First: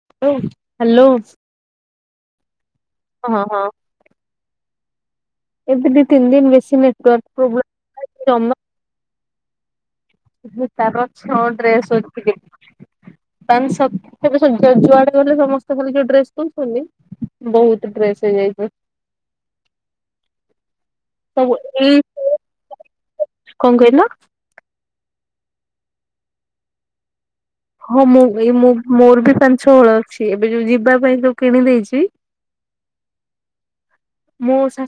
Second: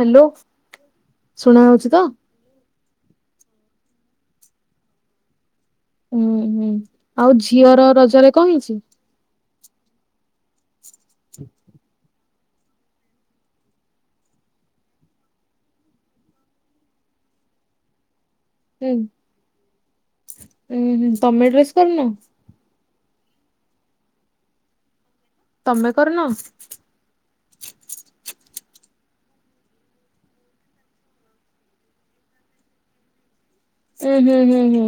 Hello ଶୁଣା ହଉଛି ତ? ହଁ ହଁ। ଏବେ ଦି ହୁଁ ତିନି ଦିନ ହୁଁ ବେଶୀ ଆଉ ନେଟୱାର୍କ ଝିଅର ରଜରେ କଣ ଜମା ହେଇଛି? [unintelligible] ତାଲେଜୁଆଡେ ଗଲେ ସମସ୍ତେ ଖାଲି ଯୋଉ ଡ୍ରେସ କହୁଛନ୍ତି ବହୁତ ଡ୍ରେସ୍ ହଁ ହଁ ତମେ ସବୁ ଡ୍ରେସ ଏଇ କରିନ? କଣ କହିଲ? ତମେ କରିନ? ହଁ ମୁଁ ଏଇ ମୁଁ ମୋର ବି ପାଞ୍ଚ ଛ ବଳ ଅଛି ଏବେ ଯୋଉ ଯିବା ପାଇଁ ଯୋଉ କିଣି ଦେଇେଇଛି ହୁଁ ହୁଁ ହୁଁ ହୁଁ।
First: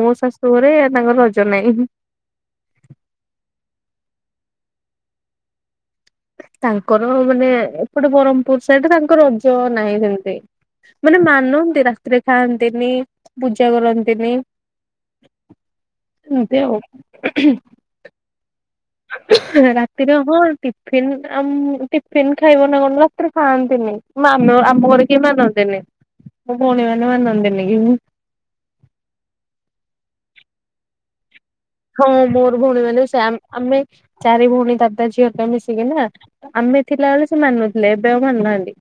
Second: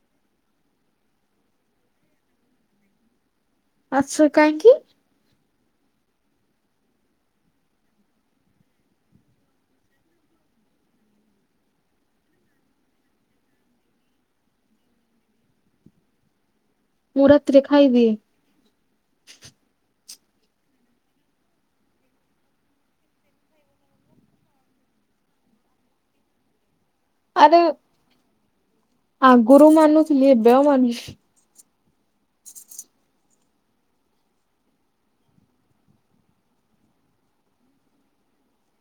ମୋ ଶାଶୁ ଘରେ ତାଙ୍କର ରଜ ନାହିଁ। ଆଚ୍ଛା କାହିଁକି? ତାଙ୍କର ମାନେ ଏପଟେ ବ୍ରହ୍ମପୁର ସେଇଟା ତାଙ୍କର ରଜ ନାହିଁ ସେମିତି ମାନେ ମାନନ୍ତି ରାତିରେ ଖାଆନ୍ତିନି ପୂଜା କରନ୍ତିନି [inaudible] ମୁଁ ରାତିରେ ଖାଇ ଦିଏ। ରାତିରେ ହଁ ଟିଫିନ ଆମ ମୁଁ ଟିଫିନ୍ ଖାଇବ ନା କଣ ରାତିରେ ଖାଆନ୍ତିନି ଆମ ଘରେ କେ ମାନନ୍ତିନି ମୋ ଭଉଣୀ ମାନେ। ଆରେ ମାନନ୍ତିନି କି ଆଗରୁୁ ମାନୁଥିଲେ। ଏବେ ଆଉ ମନୁ ହେଁ ହଁ ମୋର ଭଉଣୀ ମାନେ ସେ ଆମେ ଚାରି ଭଉଣୀ ଦାଦା ଝିଅ ଟା ମିଶିକି ନା ଆମେ ଥିଲାବେଳେ ସେ ମାନୁଥିଲେ ଏବେ ଆଉ ମାନୁନାହାନ୍ତି।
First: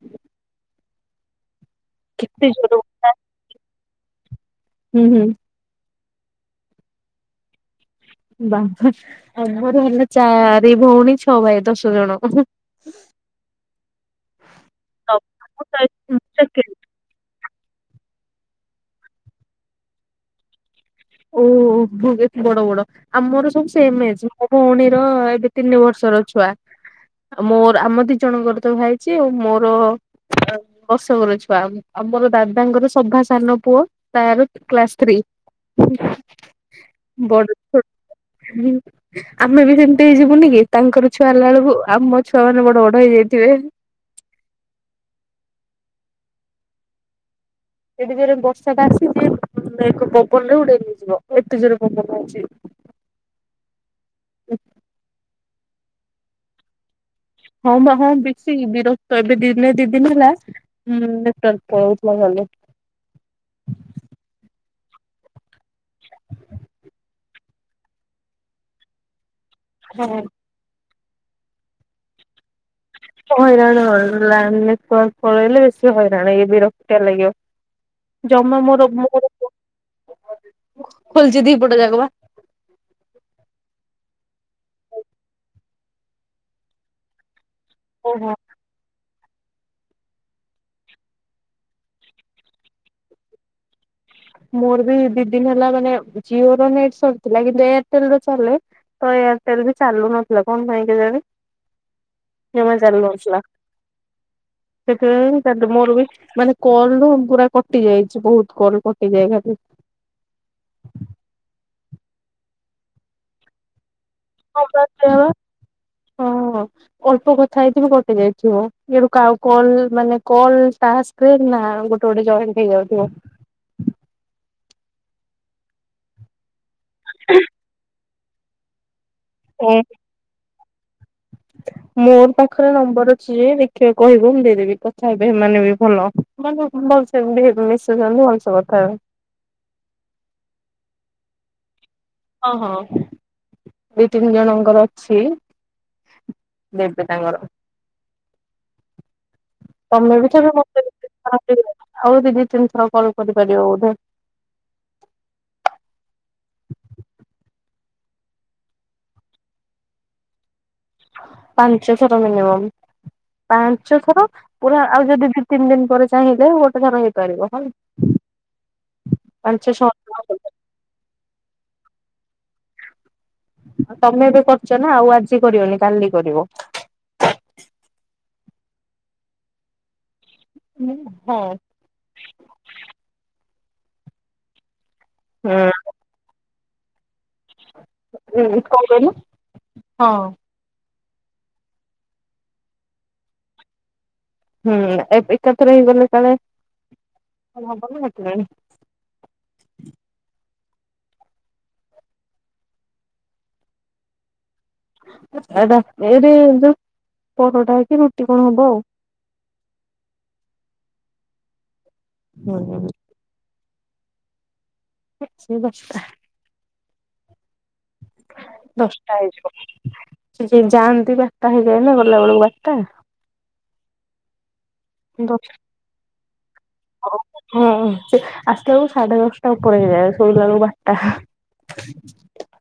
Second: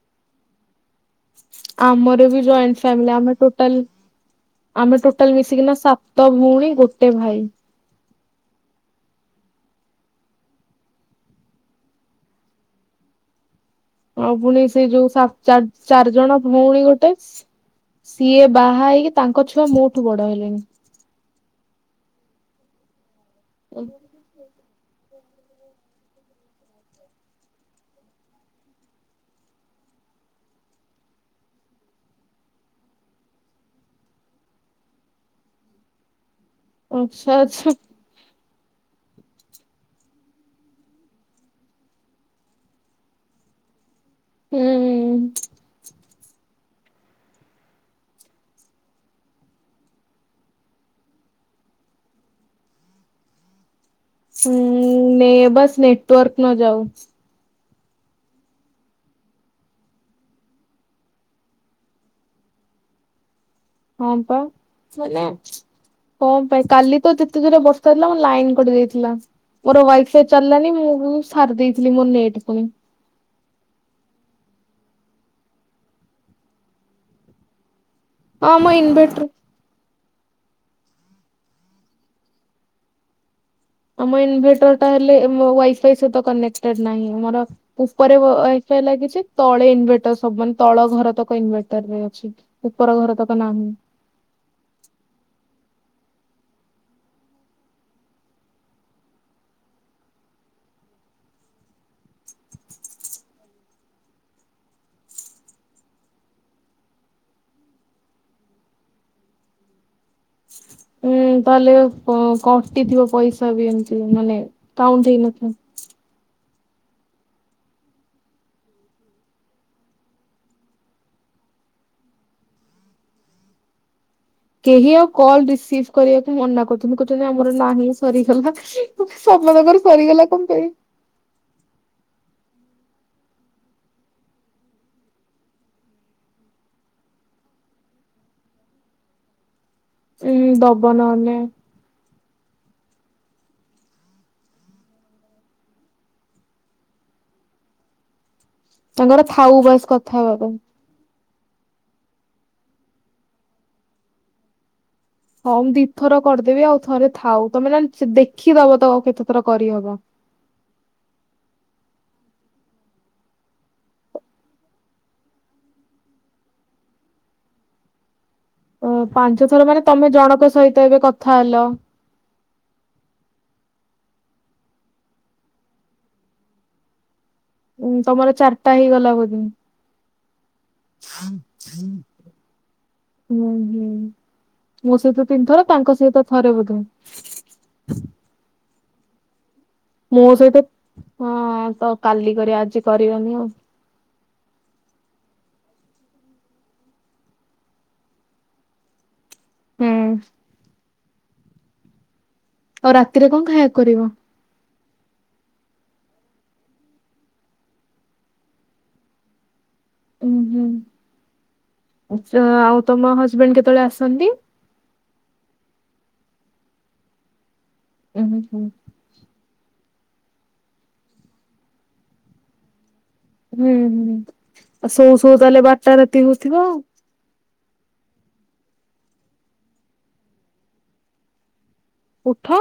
ଆମର ବି କେତେ ଜଏଣ୍ଟ ଜୋର ଫ୍ୟାମିଲି ଆମେ ଟୋଟାଲି ଆମେ ହୁଁ ହୁଁ ଟୋଟାଲ ମିଶିକିନା ସାତ ତ ଭଉଣୀ ଗୋଟେ ଭାଇ। ବାବା ଆଉ ମୋର ହେଲା ଚାରି ଭଉଣୀ ଛଅ ଭାଇ ଦଶ ଜଣ। ଆଉ ପୁଣି ସେ ଯୋଉ ସା ଚାର୍ ଚାରିଜଣ ଭଉଣୀ ଗୋଟେ। ସିଏ ବାହା ହେଇକି ତାଙ୍କ ଛୁଆ ମୋ ଠୁ ବଡ ହେଲେଣି। ଓ ବହୁତି ବଡ ବଡ। ଆମର ସବୁ ସେମ ଏଜ୍। ଭଉଣୀର ଏବେ ତିନି ବର୍ଷର ଛୁଆ ମୋର ଆମ ଦି ଜଣଙ୍କର ତ ଭାଇଛି ଆ ମୋର ଦର୍ଶକର ଛୁଆ ଆ ମୋର ଦାଦାଙ୍କର ସଭା ସାନ ପୁଅ ତାର କ୍ଲାସ ଥ୍ରୀ। ହୁଁ। ଆଛାଛା। ହୁଁ ଆମେ ବି ସେମିତି ହେଇ ଯିବୁନି କି ତାଙ୍କର ଛୁଆ ହେଲା ବେଳକୁ ଆମ ଛୁଆ ମାନେ ବଡ ବଡ ହେଇଯାଇଥିବେ। ହୁଁ। ଏଠି ଜୋରେ ବର୍ଷାଟା ଆସିଛି ଏକ ପବନରେ ଉଡେଇ ନେଇଯିବ ଏତେ ଜୋର ପବନ ହଉଛି। ହୁଁ ନେ ବସ୍ ନେଟୱାର୍କ ନ ଯାଉ। ହଁ ବା ହଁ ବେଶି ବିରକ୍ତ ଏବେ ଦିନେ ଦି ଦିନି ହେଲା ଉଁ ନେଟୱାର୍କ ପଳଉଥିବ ଖାଲି। ହଁ ପା ମାନେ କଁ ପାଇଁ କାଲି ତ ଦେ ଏତେ ଜୋରରେ ବର୍ଷା ହେଇଥିଲା ମୋ ଲାଇନ କଟି ଯାଇଥିଲା। ମୋର ୱାଇଫାଇ ଚାଲିଲାନି ମୁଁ ମୁଁ ସାରି ଦେଇଥିଲି ମୋ ନେଟ ପୁଣି। ହଇରାଣ ଲା ନେଟୱାର୍କ ପଳେଇଲେ ବେଶି ହଇରାଣି ଏ ବିରକ୍ତିଆ ଲାଗିବ। ହଁ ଜମା ଆମ ମୋର ମୋ ଇନଭେଟର ଖୋଲଚି ଦି ପଟ ଯାକ ବା। ଆମ ଇନଭେଟରଟା ହେଲେ ମୋ ୱାଇଫାଇ ସହିତ କନେକ୍ଟେଡ ନାହିଁ ମୋର ଉପରେ ବ ଓହୋ। ୱାଇ ଫାଇ ଲାଗିଚି। ତଳେ ଇନଭେଟର ସବୁ ମାନେ ତଳ ଘର ତକ ଇନଭଟରରେ ଅଛି ଉପର ଘର ତକ ନାହିଁ। ମୋର ବି ଦି ଦିନି ହେଲା ମାନେ ଜିଓର ନେଟ ସରିଥିଲା କିନ୍ତୁ ଏୟାରଟେଲର ଚାଲେ ତ ଏୟାରଟେଲ ବି ଚାଲୁ ନଥିଲା। କଣ ପାଇଁ କେଜାଣି? ଜମା ଚାଲୁନଥିଲା ସେଥିପାଇଁ କାଲି ମୋର ବି ମାନେ କଲ ଗୁରା କଟି ଯାଇଚି ବୋହୁତ କଲ କ ଏ ଯାଏ ଖାଲି ଉଁ ତାହେଲେ କ କଟିଥିବ ପଇସା ବି ଏମ ଉଁ ମାନେ ହଁ ପା କାଉଣ୍ଟ୍ ସେଇଆ ହେଇ ବା। ନଥିବ। ହଁ। ଅଳ୍ପ କଥା ହେଇଥିମୁ କଟି ଯାଇଥିବ ଇଆଡ଼ୁ କାଉ କଲ୍ ମାନେ କଲ୍ ଟାସ୍କରେ ନାଁ ଗୋଟେ ଗୋଟେ ଜଏଣ୍ଟ୍ ହେଇଯାଉଥିବ। କେହି ଆଉ କଲ ରିସିଭ୍ କରିବାକୁ ମନାକରୁ ତୁମେ କହୁଚ ଯେ ଆମର ନାହିଁ। ସରିଗଲା। ଓ ସମସ୍ତଙ୍କର ସରିଗଲା କଣ ପାଇଁ? ଖରେ ନମ୍ବର୍ ଅଛି ଯେ ଦେଖିଆ କହିବୁ ମୁଁ ଦେଇଦେବି, କଥା ହେବେ ହେମାନେ ବି ଭଲ, ମାନେ ଭଲସେ ବି ମିଶୁଚନ୍ତି ଭଲସେ କଥା ହେବେ। ଉଁ, ହୁଁ ଦବ ନହେଲେ। ହଉ ହଁ ଦି ତିନି ଜଣଙ୍କର ଅଛି ଦେବି ତାଙ୍କର। ତାଙ୍କର ଥାଉ ବାସ୍ କଥା ତମେ ବି ହବା ପାଇଁ। ଥରେ ହେଇଗଲା, ଆଉ ଦି ଦି ତିନ ଥର କଲ୍ କରିପାରିବ ବୋଧେ। ହଁ ମୁଁ ଦିଥର କରିଦେବି ଆଉ ଥରେ ଥାଉ ତୋମେ ନନେ ସେ ଦେଖିଦବ ତ କେତେ ଥର କରିହବ। ପାଞ୍ଚ ଥର ମିନିମମ୍, ପାଞ୍ଚ ଥର ପୁରା ଆଉ ଯଦି ଦି ତିନି ଦିନ ପରେ ଚାହିଁଲେ ଗୋଟେ ଥର ହେଇପାରିବ ହେଲା। ଓ ପାଞ୍ଚ ଥର ମାନେ ତମେ ଜଣଙ୍କ ସହିତ ଏବେ କଥା ହେଲ ଆଉ ତମେ ଏବେ କରିଚ ନା ଆଉ ଆଜି କରିବନି କାଲି କରିବ। ତା ହେଇଗଲା ବୋଧେ। ହୁଁ। ହଁ। ହଁ। ମୋ ସହିତ ତିନି ଥର ତାଙ୍କ ସହିତ ଥରେ ବୋଧ [unintelligible] ଏକ କଣ କହିଲ? ହଁ। ମୋ ସହିତ ହଁ ତ କାଲି କରିବା, ଆଜି କରିବାନି ଆଉ। ହୁଁ ଏ ଏକାଥରେ ହେଇଗଲେ କାଳେ [inaudible] ହବ ନା ସେଥିପାଇଁ। ହୁଁ। ଆଉ ରାତିରେ କଣ ଖାଇବାକୁ କରିବ? ଏଟା ଏରେ ଯୋଉ ପରଟା କି ରୁଟି କଣ ହବ। ଅଁ, ହଁ। ଆଚ୍ଛା ଆଉ ହୁଁ ତୋମ ହଜବେଣ୍ଡ କେତେବେଳେ ଆସ ସନ୍ତି ହେ ସେଇ ଦଶଟା। ଏମିତି ଦଶଟା ହେଇଯିବ ସେ ଯେ ଯାଆନ୍ତି ବାରଟା ହେଇଯାଏ ନା, ଗଲା ବେଳକୁ ବାରଟା। ଉଁ, ହୁଁ। ଆଉ ଶୋଉ ଶୋଉ ସୋ ଦଶ ତାହେଲେ ବାରଟା ରାତି ହଉଥିବ ଆଉ। ହଁ ସେ ଆସିଲା ବେଳକୁ ସାଢେ ଦଶଟା ଉପରେ ହେଇଯାଏ, ଶୋଇାଲୃବେଳକୁ ବାରଟା। ଉଠ?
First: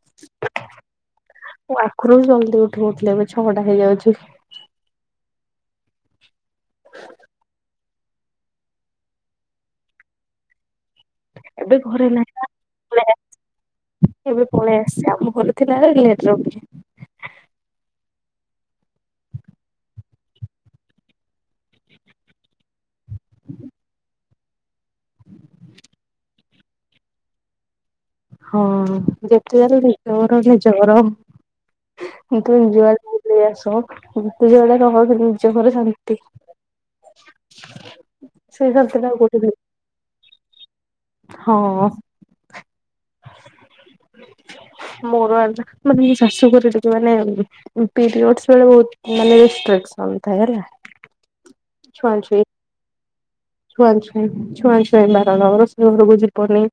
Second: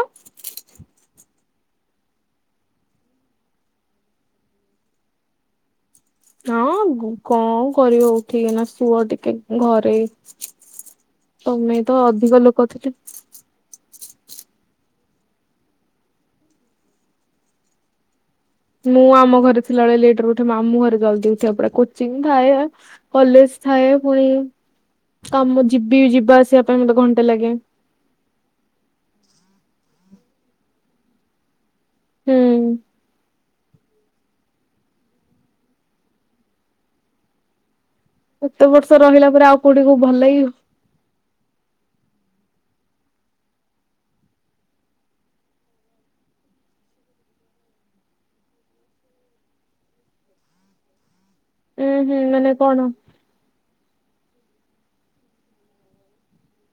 ଓ ଆଗରୁ ଜଲଦି ଉଠିଯାଉଥିଲେ, ଏବେ ଛଅଟା ହେଇଯାଉଛି। ହଁ ଗୁ-କଣ କରିବ ଉଠିକିନା ଶୁଅ ଟିକେ ଘରେ। ଏବେ ତମେ ତ ଘରେ ନାହିଁ। ଅଧିକ ଲୋକ ଥିଲେ। ଏବେ ପଳେଇ ଆସଛି ଆମ ଘରେ ଥିଲା ବେଳେ ଲେଟରେ ଉଠେ। ମୁଁ ଆମ ଘରେ ଥିଲାବେଳେ ଲେଟ ଉଠେ ମାମୁଁ ଘରେ ଜଲଦି ଉଠିବାକୁ ପଡ଼େ କୋଚିଂ ଥାଏ କଲେଜ ଥାଏ ପୁଣି କାମ ଯିବି ଯିବା ଆସିବା ପାଇଁ ମତେ ଘଣ୍ଟେ ଲାଗେ। ହଁ ଯେତେହେଲେ ନିଜ ଘର ନିଜ ଘର। ହୁଁ ମୁଁ କହେ ଯାଅ ବୁଲି ଆସ। ଯେତେ ଯାହା ହେଲେ ବି ନିଜ ଘରେ ଶାନ୍ତି । ଏତେ ବର୍ଷ ରହିଲା ପରେ ଆଉ କୋଉଠି କି ଭଲ ଲାଗିବ। ହଁ। [unintelligible] ମୋର ମାନେ ଜାଣିଛ ଶାଶୁଘରେ ଯେତେବେଳେ ମାନେ ପିରିୟଡ଼ସ୍ ପିରିୟଡ଼ସ୍ [unintelligible] ମାନେ ଥାଏ ହେଲା। ହୁଁ ଛୁଆଁ ହୁଁ ଛୁଇଁ ମାନେ କଣ? ଛୁଆଁ ଛୁଇଁ ଛୁଆଁ ଛୁଇଁ ବାରଣ ରୋଷେଇ ଘରକୁ ଯିବନି।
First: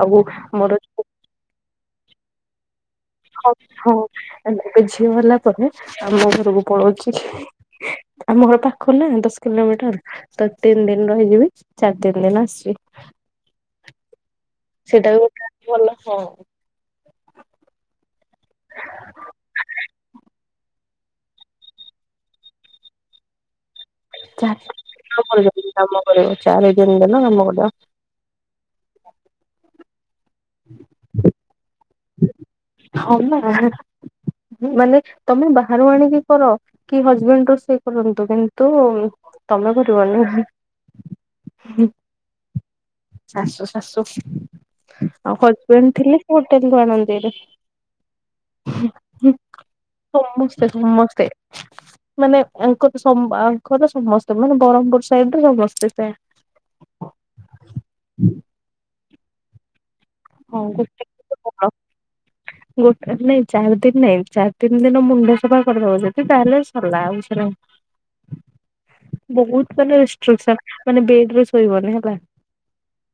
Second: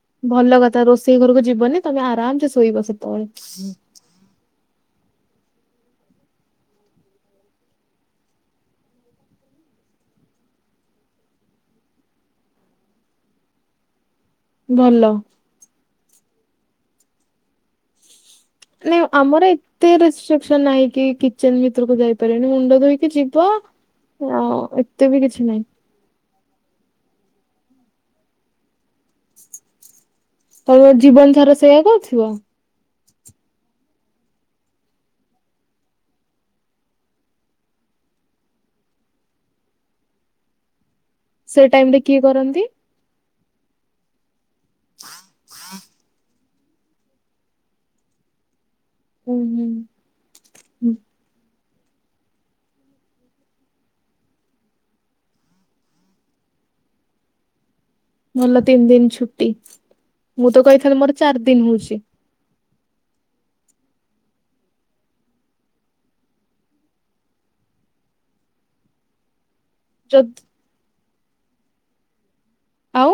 ଆଉ ଭଲ ମୋର କଥା ରୋଷେଇ ଘରକୁ ଯିବନି। ତମେ ଆରାମ ସେ ଶୋଇବ ସେ। ହଉ ହଉ। ଗଲା ପରେ ଆମ ଘରକୁ ପଳଉଛି ଆମ ଘର ପାଖ ନା ଦଶ କିଲୋମିଟର ତ ତିନି ଦିନ ରହିଯିବି ଚାରିଦିନି ଦିନ ଆସିବି। ଭଲ। ସେଇଟା ଭଲ ହଁ। [unintelligible] ନାଇଁ ଆମର ଏତେ ରେଷ୍ଟ୍ରିକସନ ନାହିଁ କି କିଚେନ୍ ଭିତରକୁ ଯାଇପାରିବନି ମୁଣ୍ଡ ଧୋଇକି ଯିବ। ଯା ଆଉ ଏତେ ବି କିଛି ନାହିଁ କାମ କରିବ ଚାରି ଦିନରେ। ହେ ଭଲ କଥା। ହ ତମ ଜୀବନ ସାରା ସେଇଆ କହୁଛ। ୁ ହ ମାନେ ତମେ ବାହାରୁ ଆଣିକି କର କି ହଜବେଣ୍ଡ ରୋଷେଇ କରନ୍ତୁ କିନ୍ତୁ ତମେ କରିବନି। ସେ ଟାଇମ ରେ କିଏ କରନ୍ତି? ଶାଶୁ ଶାଶୁ। ଆଉ ହଜ୍ ପୁଣି ଥିଲେ। ଉଁ [unintelligible] ହୁଁ ସମସ୍ତେ ହୁଁ। ସମସ୍ତେ। ମାନେ ଅଙ୍କ ସମ୍ ଆଙ୍କର ତ ସମସ୍ତେ ମାନେ ବ୍ରହମପୁର ସାଇଡ ସମସ୍ତେ ସେ ଭଲ ତିନି ଦିନ ଛୁ ଛୁଟି। ମୁଁ ହଁ ତ କହିଥିଲି ଗୋଟେ ମୋର ଚାରି ଦିନ ହଉଛି। ଗୋଟେ ନାଇଁ ଚାରି ଦିନ ନାଇଁ ଚାରି ତିନି ଦିନ ମୁଣ୍ଡ ସଫା କରିଦବ ଯଦି ତାହେଲେ ସରଲା ଆଉ ସେ ବହୁତ ଯଦି [unintelligible] ମାନେ ବେଡରେ ଶୋଇବନି ହେଲା। ଆଉ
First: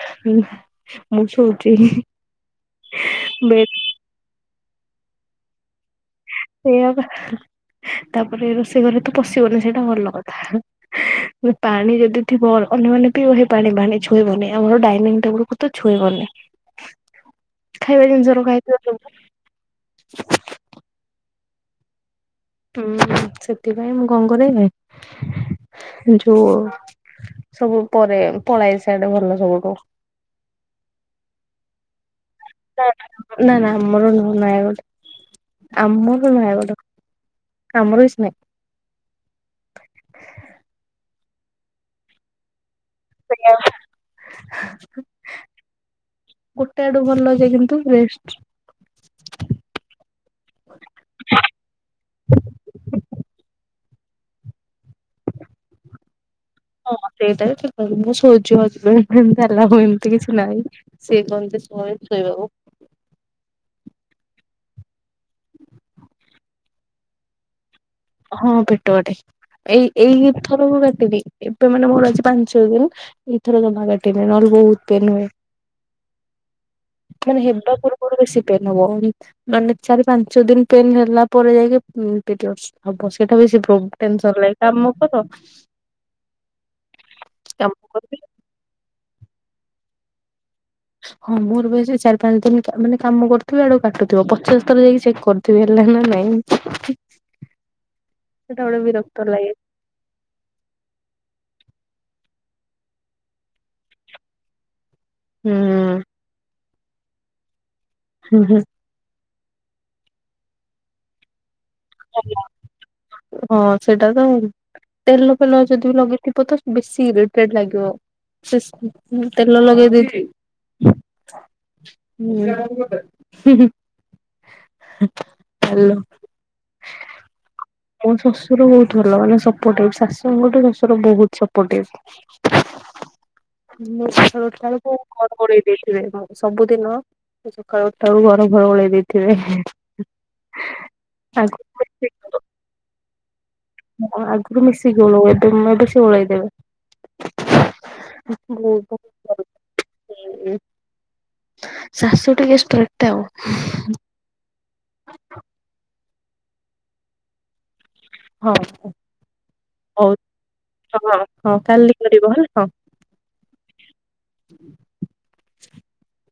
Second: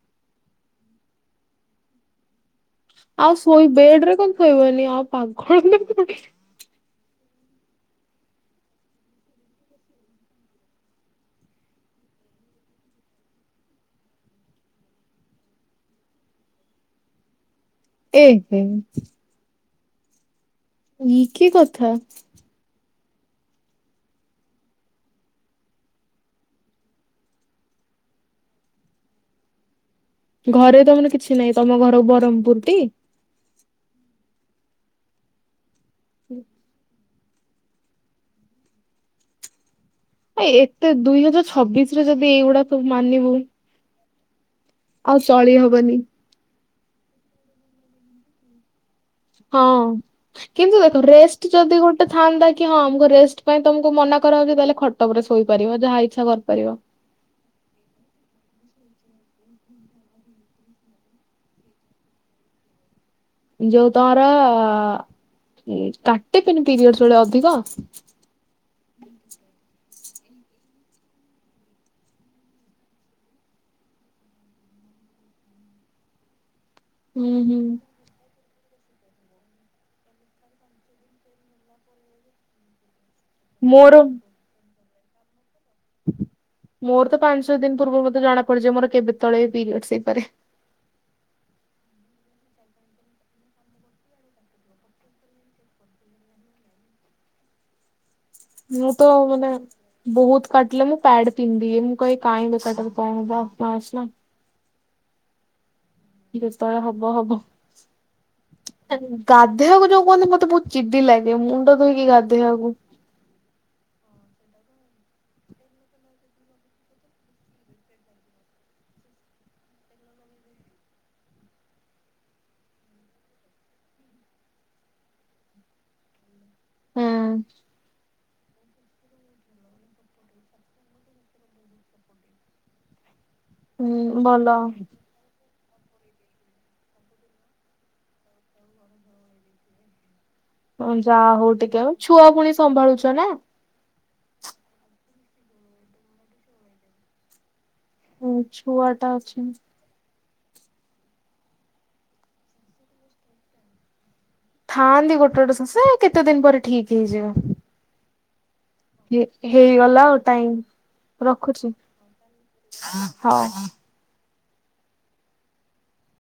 ହଁ ମୁଁ ଶୋଉଚି। ଆଉ ଶୋଇ ବେଡରେ କଣ ଶୋଇବନି ଆଉ ପାଗଳ ନା କଣ? ସେୟା ବା ତାପରେ ରୋଷେଇ ଘରେ ତ ପଶିବନି ସେଇଟା ଭଲ କଥା ପାଣି ଯଦି ଥିବ ଅନ୍ୟମାନେ ବି ପାଣି ପାଣି ଛୁଇଁବନି ଆମର ଡାଇନିଂ ଟେବୁଲକୁ ତ ଛୁଇଁବନି। ଖାଇବା ଏ ଜିନିଷ ରଖା ହେ ହେଇଥିବ ସବୁ ବା। ଇଏ କି କଥା। ହୁଁ ସେଥିପାଇଁ ମୁଁ କଣ କରେନି ଯୋଉ ସବୁ ପରେ ପଳାଏ ସିଆଡେ ଭଲ ସବୁଠୁ। ଘରେ ତମର କିଛି ନାହିଁ ତମ ଘର ବରମ୍ ନା ନା ଆମର ନୁହଁ ନୟାଗଡ଼। ଆମର ନୟାଗଡ଼। କାମର କିଛି ନାହିଁ। ଏ ଏତେ ଦୁଇ ହଜାର ଛବିଶ ରେ ଯଦି ଏଇଗୁଡା ସବୁ ମାନିବୁ ଆଉ ଚଳି ହବନି। ଗୋଟେ ଆଡୁ ଭଲ ଯେ କିନ୍ତୁ ରେଷ୍ଟ। ହଁ କିନ୍ତୁ ଦେଖ ରେଷ୍ଟ ଯଦି ଗୋଟେ ଥାଆନ୍ତା କି ହଁ ଆମକୁ ରେଷ୍ଟ ପାଇଁ ତମକୁ ମନା କରା ହଉଛି ତାହେଲେ ଖ ହଁ ସେଇଟା ବି ଠିକ କହିଲି ମୁଁ ଶୋଉଛି ଆଜି ଗ୍ରିଲ୍ ଫିଲ ତାଲା ପକେଇବି ଏମିତି କିଛି ନାଇଁ ସେ କହନ୍ତି ସମୟ ଶୋଇବାକୁ। ଯୋଉ ତମର କାଟେ କିନ୍ତୁ ପିରିୟଡ଼ସ ବେଳେ ଅଧିକ? ହଁ ପେଟ କାଟେ ଏଇ ଏଇ ଥର ମୋ କାଟିନି ଏବେ ମାନେ ମୋର ଆଜି ପାଞ୍ଚ ଛଅ ଦିନ ଏଇଥର ଜମା କାଟିନି ନହେଲେ ବହୁତ ପେନ୍ ହୁଏ। ହୁଁ ମାନେ ହୁଁ ହେବା ପୂର୍ବରୁ ବେଶୀ ପେନ୍ ହବ ମାନେ ଚାରି ପାଞ୍ଚ ଦିନ ପେନ୍ ହେଲା ପରେ ଯାଇକି ପିରିୟଡସ ହବ ସେ। ସେଟା ବେଶୀ ପ୍ରୋ ମୋର ଟେନସନ ଲାଗେ କାମ [unintelligible] ମୋର ତ ପାଞ୍ଚ ଛଅ କାମ ଦିନ ପୂର୍ବରୁ କରିବି ମତେ ଜଣା ପଡିଯିବ ମୋର କେବେ କେତବଳେ ପିରିୟଡସ ହେଇପାରେ? ହଁ ମୋର ବା ସେଇ ଚାରି ପାଞ୍ଚ ଦିନ ମାନେ କାମ କରୁଥିବି ଆଡୁ କାଟୁଥିବ ପଚାଶ ଥର ଯାଇକି ଚେକ୍ କରୁଥିବି ହେଲା ନା ନାଇଁ? ସେଟା ଗୋଟେ ମୁଁ ତ ବିରକ୍ତ ମାନେ ଲାଗେ ବହୁତ କାଟିଲେ ମୁଁ ପ୍ୟାଡ ପିନ୍ଧିଦିଏ ମୁଁ କହେ କାଇଁ ବେକାରଟାରେ କଣ ହବ ପାସ୍ ନା। ହୁଁ ହୁଁ। ଯେତେବଳେ ହବ ହବ। ହୁଁ ହୁଁ। ଗାଧେଇବାକୁ ଯୋଉ କୁହନ୍ତି ମୋତେ ବହୁତ ଚିଡି ଲାଗେ ମୁଣ୍ଡ ଧୋଇକି ଗାଧେଇବାକୁ। ହଁ ସେଟା ତ। ତେଲ ଫେଲ ଯଦି ଲଗେଇଥିବ ତ ବେଶୀ ଇେରିଟେଟ୍ ଲାଗିବ। ସେ ଉଁ ତେଲ ଲଗେଇ ଦେଇଥି, [unintelligible] ମୋ ଶ୍ୱଶୁର ବହୁତ ଭଲ ମାନେ ସପୋର୍ଟିଭ୍ ଶାଶୁଙ୍କଠୁ ଶଶୁର ବହୁତ ସପୋର୍ଟିଭ୍। ମୋ ହୁଁ ଶଶୁର ଭଲ ଉଠିଲା ବେଳକୁ ମୁଁ ଘର ଓଳେଇ ଦେଇଥିବେ ଘର ସବୁଦିନ ମୁଁ ସକାଳୁ ଉଠିଲା ବେଳକୁ ଘର ଫର ଓଳେଇ ଦେଇଥିବେ। ହଁ ଯାହା ହଉ ଟିକେ ଆଉ ଛୁଆ ପୁଣି ସମ୍ଭାଳୁଛ ନା। ହଁ ଆଗରୁ ମିଶିକି ଓଳଉ ଏବେ ଏବେ ସେ ଓଳେଇ ଦେବେ। ହଁ ବହୁତ ଛୁଆ ଟା ଅଛି। ଶାଶୁ ଟିକେ ଷ୍ଟ୍ରିକ୍ଟ ଆଉ। ଥାଆନ୍ତି ଗୋଟେ ଗୋଟେ ଶାଶୁ କେତେ ଦିନ ପରେ ଠିକ ହେଇଯିବ। ହଁ ଇଏ ହେଇଗଲା ହଉ ଆଉ ଟାଇମ୍ ହଁ ହଁ ରଖୁଛି, କାଲି କରିବ ହେଲା ହଁ। ହଁ।